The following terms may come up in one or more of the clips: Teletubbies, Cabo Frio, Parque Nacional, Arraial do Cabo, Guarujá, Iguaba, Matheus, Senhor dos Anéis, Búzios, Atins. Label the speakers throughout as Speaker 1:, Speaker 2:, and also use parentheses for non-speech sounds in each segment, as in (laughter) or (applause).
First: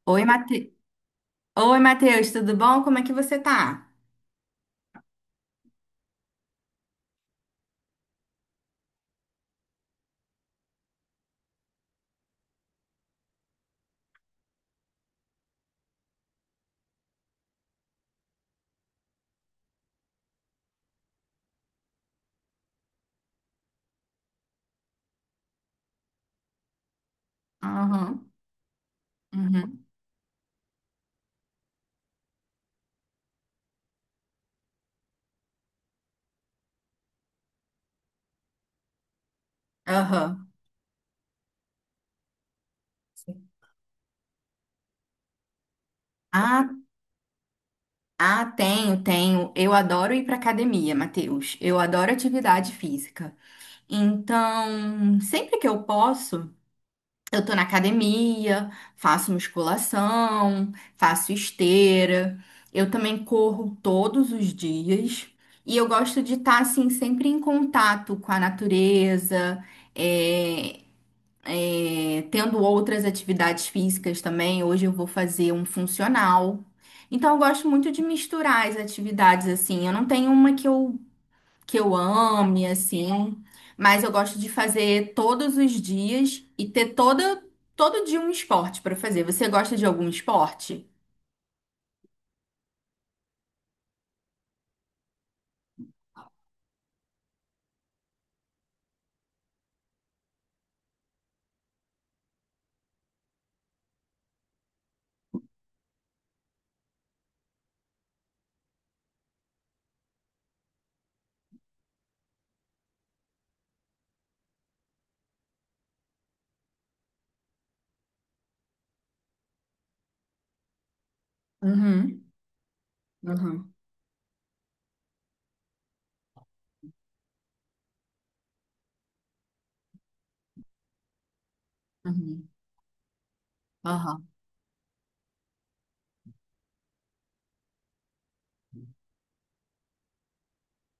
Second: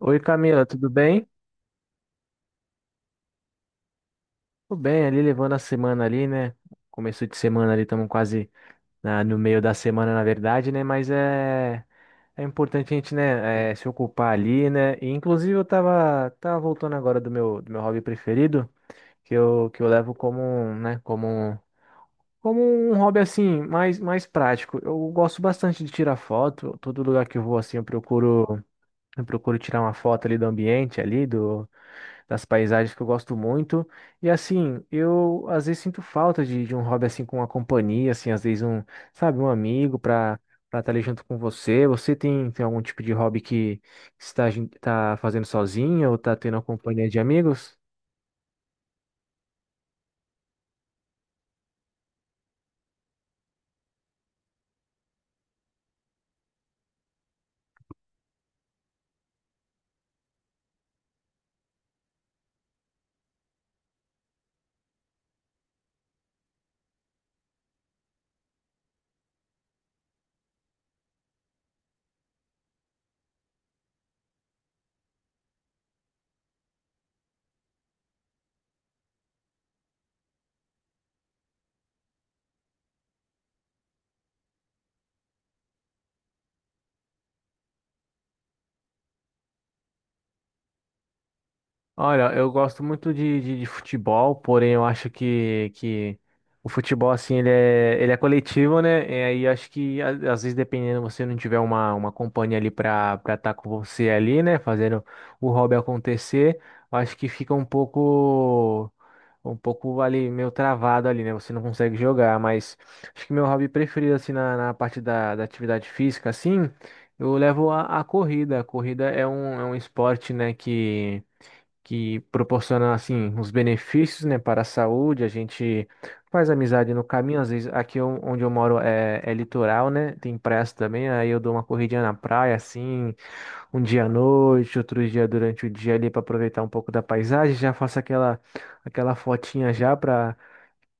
Speaker 1: Oi
Speaker 2: Oi,
Speaker 1: Camila, tudo bem?
Speaker 2: Oi, Matheus, tudo bom? Como é que você tá?
Speaker 1: Tudo bem, ali levando a semana ali, né? Começo de semana ali, estamos quase no meio da semana, na verdade, né? Mas é importante a gente, né, é, se ocupar ali, né? E, inclusive eu tava voltando agora do meu hobby preferido, que eu levo como, um, né, como um hobby assim, mais, mais prático. Eu gosto bastante de tirar foto, todo lugar que eu vou assim, eu
Speaker 2: Aham,
Speaker 1: procuro, eu procuro tirar
Speaker 2: uhum,
Speaker 1: uma foto ali do ambiente ali, do das paisagens que eu gosto muito. E assim, eu às vezes sinto falta de um hobby assim com uma companhia, assim, às vezes um, sabe, um amigo para
Speaker 2: aham.
Speaker 1: para estar ali junto com você. Você tem algum tipo de hobby que tá fazendo sozinho ou tá tendo a
Speaker 2: Ah,
Speaker 1: companhia de amigos?
Speaker 2: ah, tenho. Eu adoro ir pra academia, Matheus. Eu adoro atividade física. Então, sempre que eu posso, eu tô na academia, faço musculação, faço esteira. Eu também corro todos os dias. E eu gosto de estar, assim, sempre em contato com a natureza. eh, É, tendo outras atividades físicas também. Hoje eu vou fazer um funcional. Então eu gosto muito de misturar as atividades assim. Eu não tenho uma que eu ame assim, mas eu gosto de fazer todos os dias e ter toda todo dia um esporte para fazer. Você gosta de algum esporte?
Speaker 1: Olha, eu gosto muito de futebol, porém eu acho que o futebol, assim, ele é coletivo, né? E aí eu acho que, às vezes, dependendo, você não tiver uma companhia ali pra estar com você ali, né? Fazendo o hobby acontecer, eu acho que fica um pouco ali, meio travado ali, né? Você não consegue jogar, mas acho que meu hobby preferido, assim, na parte da atividade física, assim, eu levo a corrida. A corrida é um esporte, né, que
Speaker 2: Uhum,
Speaker 1: proporciona assim os
Speaker 2: uhum,
Speaker 1: benefícios, né, para a saúde. A gente faz amizade no caminho, às vezes aqui onde eu moro é litoral, né? Tem praias também, aí eu dou uma corridinha na
Speaker 2: uhum,
Speaker 1: praia assim, um dia à
Speaker 2: aham,
Speaker 1: noite, outro dia durante o dia ali para aproveitar um pouco da paisagem, já faço aquela fotinha já para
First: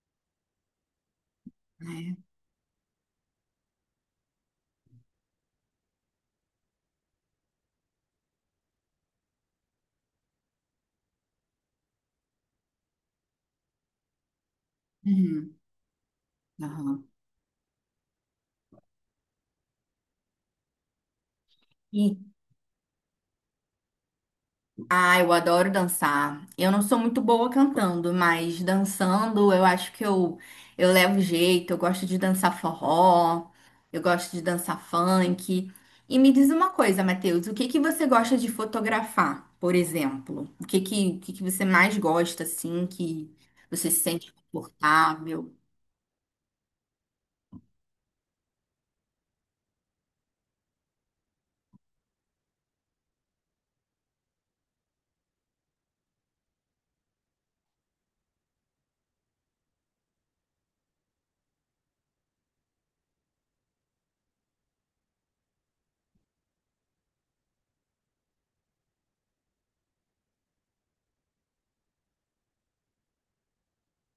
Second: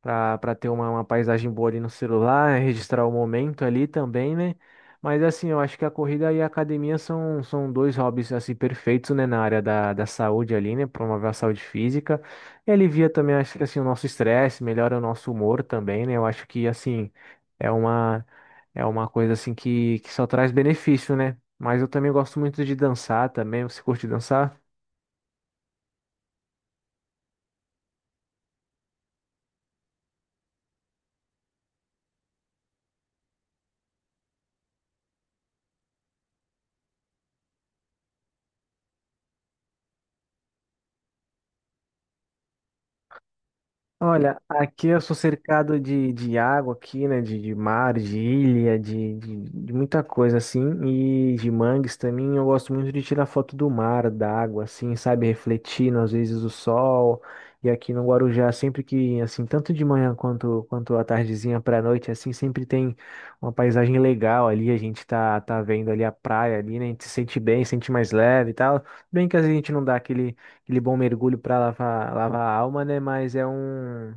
Speaker 1: pra ter uma paisagem boa ali no
Speaker 2: é,
Speaker 1: celular, registrar o momento ali também, né? Mas assim, eu acho que a corrida e a academia são dois hobbies assim perfeitos, né, na área da saúde ali, né? Promover a saúde física. E alivia também, acho que assim, o nosso estresse, melhora o nosso
Speaker 2: uhum,
Speaker 1: humor também, né? Eu acho que
Speaker 2: aham.
Speaker 1: assim, é uma, é uma coisa assim que só traz benefício, né? Mas eu também
Speaker 2: E
Speaker 1: gosto muito de dançar também. Você curte dançar?
Speaker 2: Ah, eu adoro dançar. Eu não sou muito boa cantando, mas dançando eu acho que eu levo jeito. Eu gosto de dançar forró, eu gosto de dançar funk. E me diz uma coisa, Matheus, o que que você gosta de fotografar, por exemplo? O que que você mais gosta, assim, que você se sente
Speaker 1: Olha, aqui eu sou
Speaker 2: confortável?
Speaker 1: cercado de água aqui, né? De mar, de ilha, de muita coisa assim. E de mangues também. Eu gosto muito de tirar foto do mar, da água, assim, sabe? Refletindo, às vezes, o sol. E aqui no Guarujá, sempre que, assim, tanto de manhã quanto à tardezinha para a noite, assim, sempre tem uma paisagem legal ali. A gente tá vendo ali a praia ali, né? A gente se sente bem, se sente mais leve e tal. Bem que às vezes a gente não dá aquele bom mergulho para lavar a alma, né? Mas é um,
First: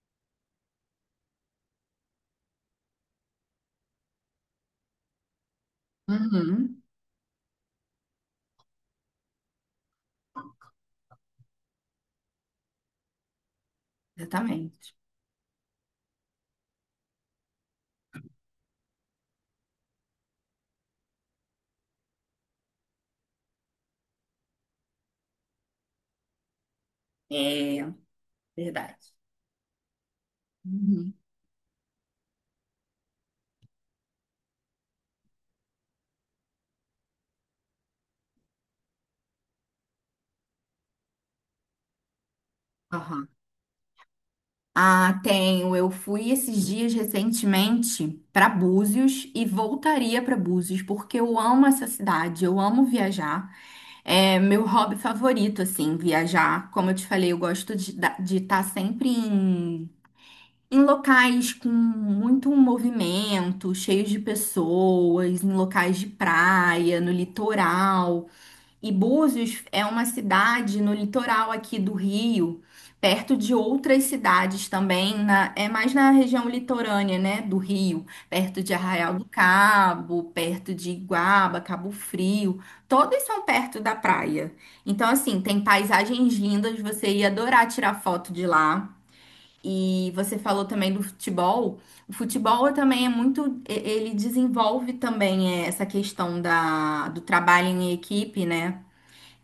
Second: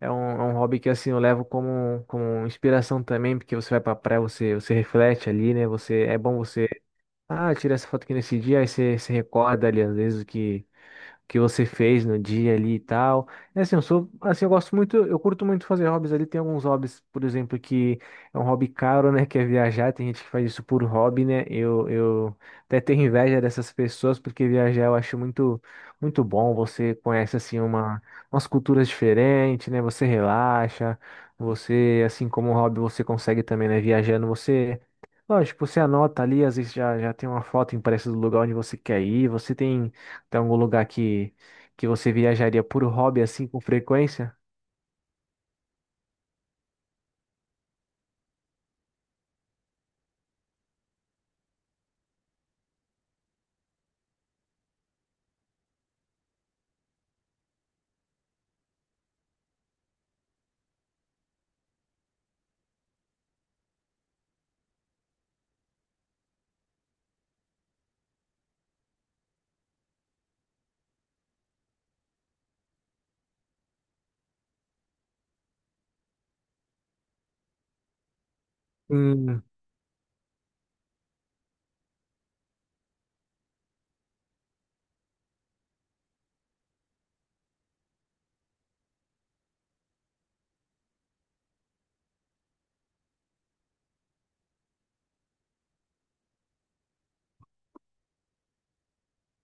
Speaker 1: é um, é um hobby que assim eu levo como, como inspiração também, porque você vai pra praia, você reflete ali, né? Você, é bom você,
Speaker 2: Uhum,
Speaker 1: tira essa foto aqui nesse dia, aí você se recorda ali, às vezes, o que você fez no dia ali e tal. É assim, eu sou, assim, eu gosto
Speaker 2: exatamente.
Speaker 1: muito, eu curto muito fazer hobbies ali. Tem alguns hobbies, por exemplo, que é um hobby caro, né? Que é viajar. Tem gente que faz isso por hobby, né? Eu até tenho inveja dessas pessoas, porque viajar eu acho muito, muito bom. Você conhece, assim,
Speaker 2: É,
Speaker 1: uma, umas culturas
Speaker 2: verdade.
Speaker 1: diferentes, né? Você relaxa.
Speaker 2: Uhum.
Speaker 1: Você, assim como hobby, você consegue também, né? Viajando, você. Lógico, você anota ali, às vezes já tem uma foto impressa do lugar onde você quer ir, você tem algum lugar que você viajaria por hobby assim com frequência?
Speaker 2: Ah, tenho. Eu fui esses dias recentemente para Búzios e voltaria para Búzios porque eu amo essa cidade, eu amo viajar. É meu hobby favorito, assim, viajar. Como eu te falei, eu gosto de estar sempre em locais com muito movimento, cheios de pessoas, em locais de praia, no litoral. E Búzios é uma cidade no litoral aqui do Rio, perto de outras cidades também, é mais na região litorânea, né, do Rio, perto de Arraial do
Speaker 1: Hum,
Speaker 2: Cabo, perto de Iguaba, Cabo Frio, todas são perto da praia. Então, assim, tem paisagens lindas, você ia adorar tirar foto de lá. E você falou também do futebol. O futebol também é muito, ele desenvolve também eh, essa questão da, do trabalho em equipe, né?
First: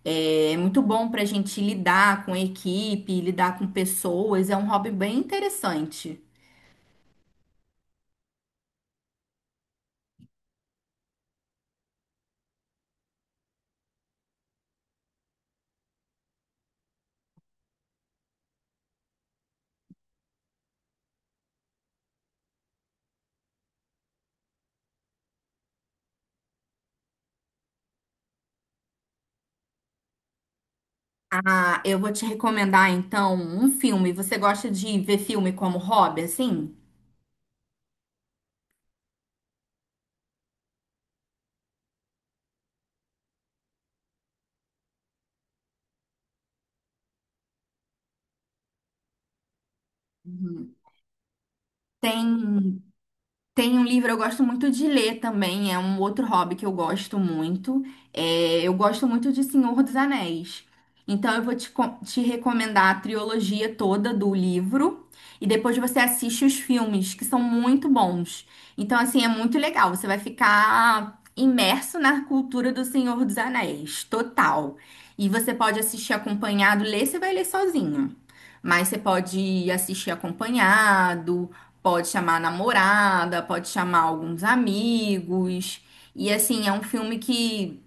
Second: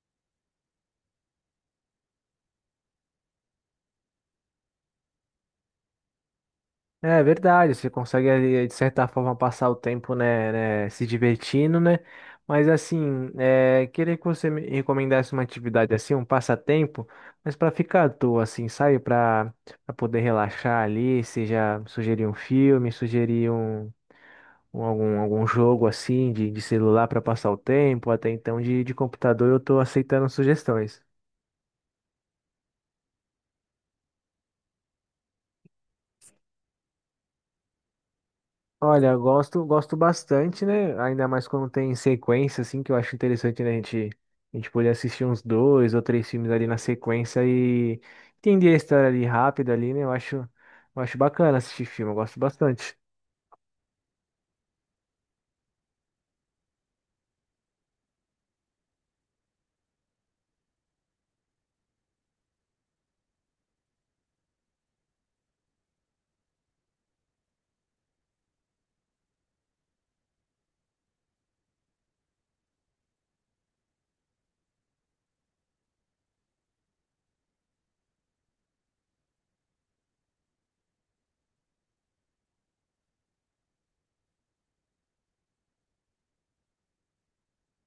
Speaker 2: É muito bom para a gente lidar com a equipe, lidar com pessoas. É um hobby bem interessante.
Speaker 1: é verdade, você consegue ali, de certa forma passar o tempo, né, se divertindo, né? Mas assim, é, queria que você me recomendasse uma atividade assim, um passatempo, mas para ficar à toa, assim, sabe? Para poder relaxar ali, seja sugerir um filme, sugerir um, algum, algum jogo assim de celular para passar o tempo, até então de computador eu tô aceitando sugestões.
Speaker 2: Ah, eu vou te recomendar então um filme. Você gosta de ver filme como hobby, assim?
Speaker 1: Olha, eu gosto, gosto bastante, né? Ainda mais quando tem sequência, assim, que eu acho interessante, né? A gente poder assistir uns dois ou três filmes ali na sequência e entender a história ali rápido ali, né?
Speaker 2: Uhum.
Speaker 1: Eu acho bacana assistir filme, eu gosto
Speaker 2: Tem.
Speaker 1: bastante.
Speaker 2: Tem um livro, eu gosto muito de ler também, é um outro hobby que eu gosto muito. É, eu gosto muito de Senhor dos Anéis. Então eu vou te recomendar a trilogia toda do livro e depois você assiste os filmes, que são muito bons. Então, assim, é muito legal, você vai ficar imerso na cultura do Senhor dos Anéis, total. E você pode assistir acompanhado, ler, você vai ler sozinho. Mas você pode assistir acompanhado. Pode chamar a namorada, pode chamar alguns amigos. E assim, é um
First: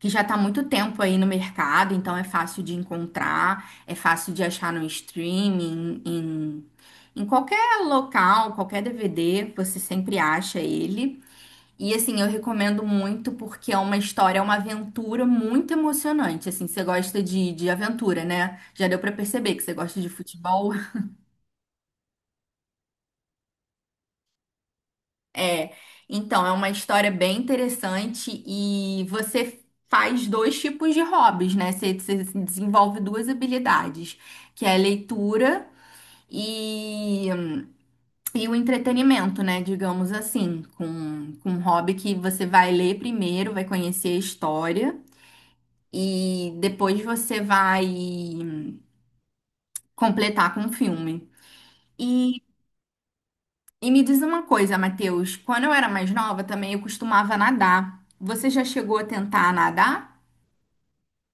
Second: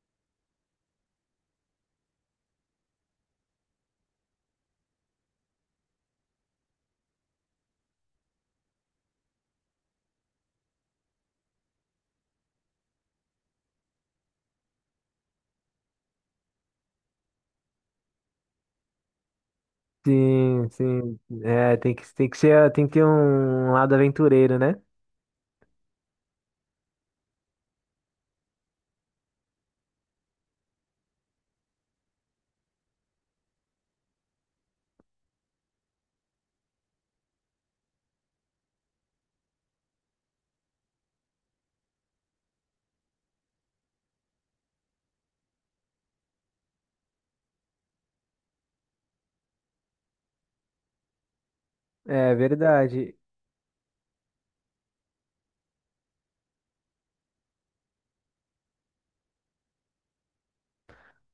Speaker 2: que já tá há muito tempo aí no mercado, então é fácil de encontrar, é fácil de achar no streaming, em qualquer local, qualquer DVD, você sempre acha ele. E assim, eu recomendo muito porque é uma história, é uma aventura muito emocionante. Assim, você gosta de aventura, né? Já deu pra perceber que você gosta de
Speaker 1: Sim,
Speaker 2: futebol.
Speaker 1: sim. É, tem que ser, tem que ter um lado aventureiro, né?
Speaker 2: É, então, é uma história bem interessante e você faz dois tipos de hobbies, né? Você desenvolve duas habilidades, que é a leitura e, e o entretenimento, né? Digamos assim, com um hobby que você vai ler primeiro, vai conhecer a história e depois você vai completar com o filme.
Speaker 1: É verdade.
Speaker 2: E me diz uma coisa, Matheus, quando eu era mais nova também eu costumava nadar. Você já chegou a tentar nadar?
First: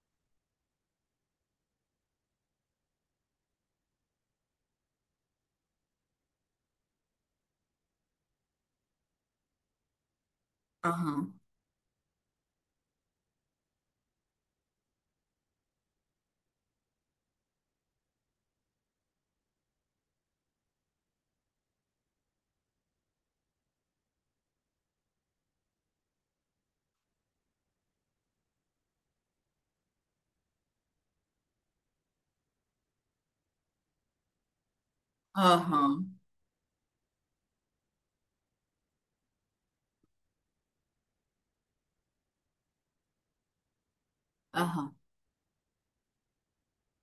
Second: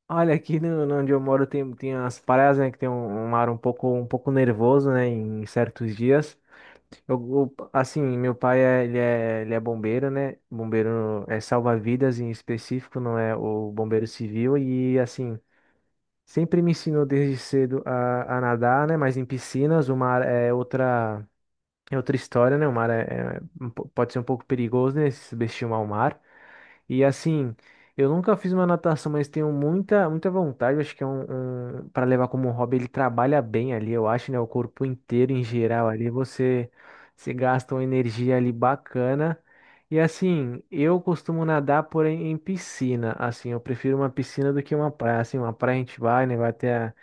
Speaker 1: Olha, aqui no onde eu moro tem as praias, né? Que tem um, um mar um pouco nervoso, né? Em certos dias. Assim, meu pai é, ele é bombeiro, né? Bombeiro
Speaker 2: Aham,
Speaker 1: é salva-vidas em específico, não é o bombeiro civil. E, assim, sempre me ensinou desde cedo a nadar, né? Mas em piscinas, o mar é outra história, né? O mar é um pode ser um pouco perigoso, né? Se subestimar o mar. E assim, eu nunca fiz uma natação, mas tenho muita, muita vontade. Acho que é um, um para levar como hobby, ele trabalha bem ali, eu acho, né? O corpo inteiro em geral
Speaker 2: aham,
Speaker 1: ali, você se gasta uma energia ali bacana. E assim, eu costumo nadar, porém, em piscina. Assim, eu prefiro uma piscina do que uma
Speaker 2: aham,
Speaker 1: praia. Assim, uma praia a gente vai, né? Vai até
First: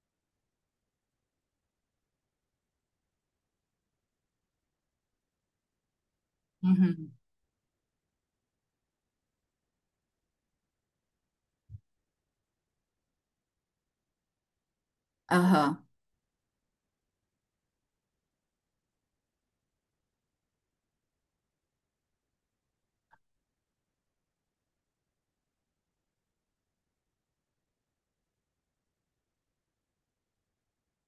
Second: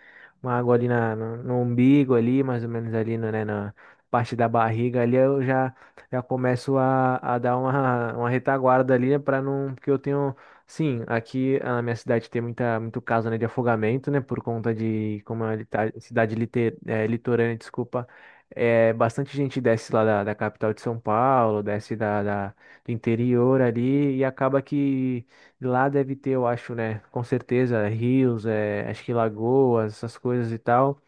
Speaker 1: uma água ali na, no, no umbigo ali, mais ou menos ali, no, né? Na parte da barriga ali, eu já começo
Speaker 2: uhum,
Speaker 1: a dar uma retaguarda ali, né, para não, porque eu tenho, sim, aqui na minha cidade tem muita, muito caso, né, de afogamento, né, por conta de, como é a
Speaker 2: aham.
Speaker 1: cidade litorânea, desculpa, é, bastante gente desce lá da capital de São Paulo, desce do interior ali e acaba que lá deve ter, eu acho, né, com certeza, rios, é, acho que lagoas, essas coisas e tal.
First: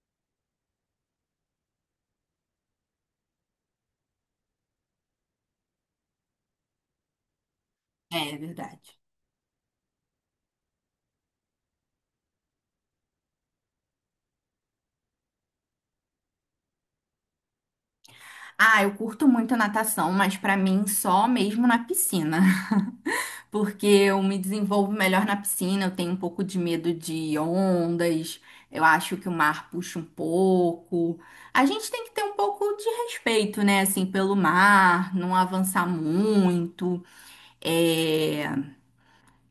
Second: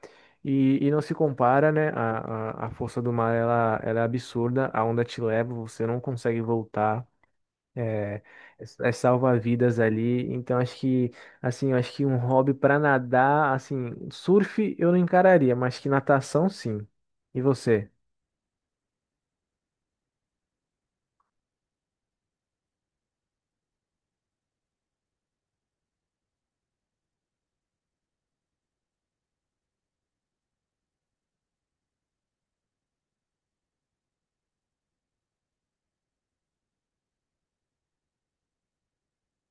Speaker 1: E não se compara, né? A força do mar, ela é absurda. A onda te leva, você não consegue voltar.
Speaker 2: É,
Speaker 1: É,
Speaker 2: é verdade.
Speaker 1: é salva-vidas ali. Então, acho que, assim, eu acho que um hobby para nadar, assim, surf eu não encararia, mas que natação, sim. E você?
Speaker 2: Ah, eu curto muito natação, mas pra mim só mesmo na piscina. (laughs) Porque eu me desenvolvo melhor na piscina, eu tenho um pouco de medo de ondas, eu acho que o mar puxa um pouco. A gente tem que ter um pouco de respeito, né, assim, pelo mar, não avançar muito. É,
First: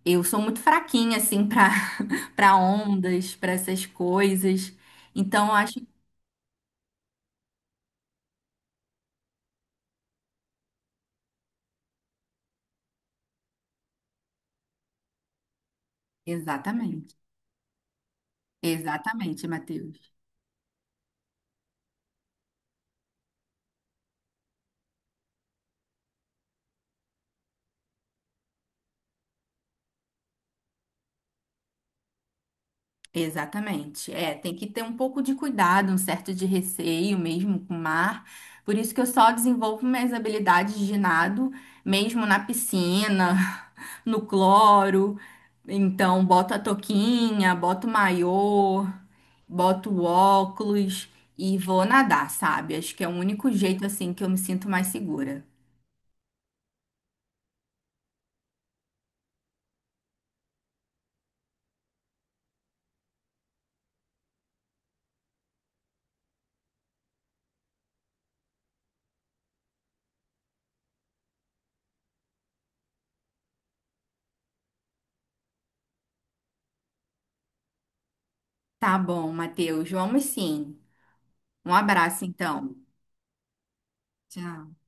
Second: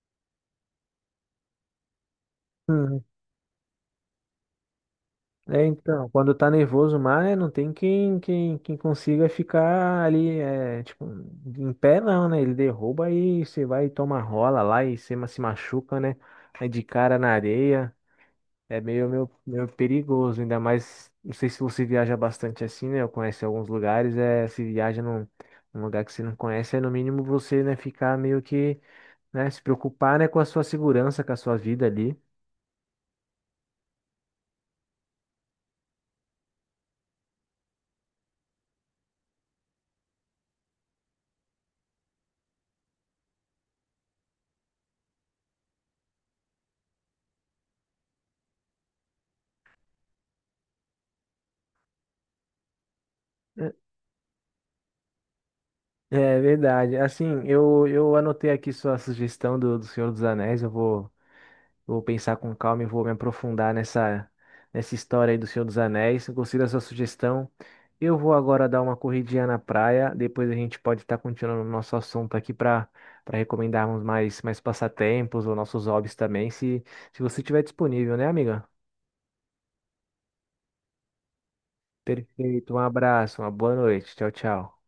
Speaker 2: eu sou muito fraquinha, assim, para (laughs) para ondas, para essas coisas. Então, eu
Speaker 1: É,
Speaker 2: acho.
Speaker 1: então, quando tá nervoso mais, né, não tem quem consiga ficar ali, é, tipo, em pé não, né? Ele derruba e você vai e toma rola lá e você se machuca, né? Aí de
Speaker 2: Exatamente.
Speaker 1: cara na areia, é
Speaker 2: Exatamente,
Speaker 1: meio
Speaker 2: Matheus.
Speaker 1: perigoso, ainda mais, não sei se você viaja bastante assim, né? Eu conheço alguns lugares, é, se viaja num lugar que você não conhece, é no mínimo você, né, ficar meio que, né, se preocupar, né, com a sua segurança, com a sua vida ali.
Speaker 2: Exatamente. É, tem que ter um pouco de cuidado, um certo de receio mesmo com o mar. Por isso que eu só desenvolvo minhas habilidades de nado mesmo na piscina, (laughs) no cloro. Então, boto a touquinha, boto o maiô, boto o óculos e vou nadar, sabe? Acho que é o único jeito assim que eu me sinto mais segura.
Speaker 1: É verdade. Assim, eu anotei aqui sua sugestão do Senhor dos Anéis. Vou pensar com calma e vou me aprofundar nessa, nessa história aí do Senhor dos Anéis. Eu Gostei da sua sugestão. Eu vou agora dar uma corridinha na praia. Depois a gente pode estar continuando o nosso assunto aqui para recomendarmos mais, mais passatempos ou nossos hobbies também, se você estiver disponível, né, amiga?
Speaker 2: Tá bom, Matheus. Vamos sim. Um abraço
Speaker 1: Perfeito.
Speaker 2: então.
Speaker 1: Um abraço, uma boa noite. Tchau,
Speaker 2: Tchau.
Speaker 1: tchau.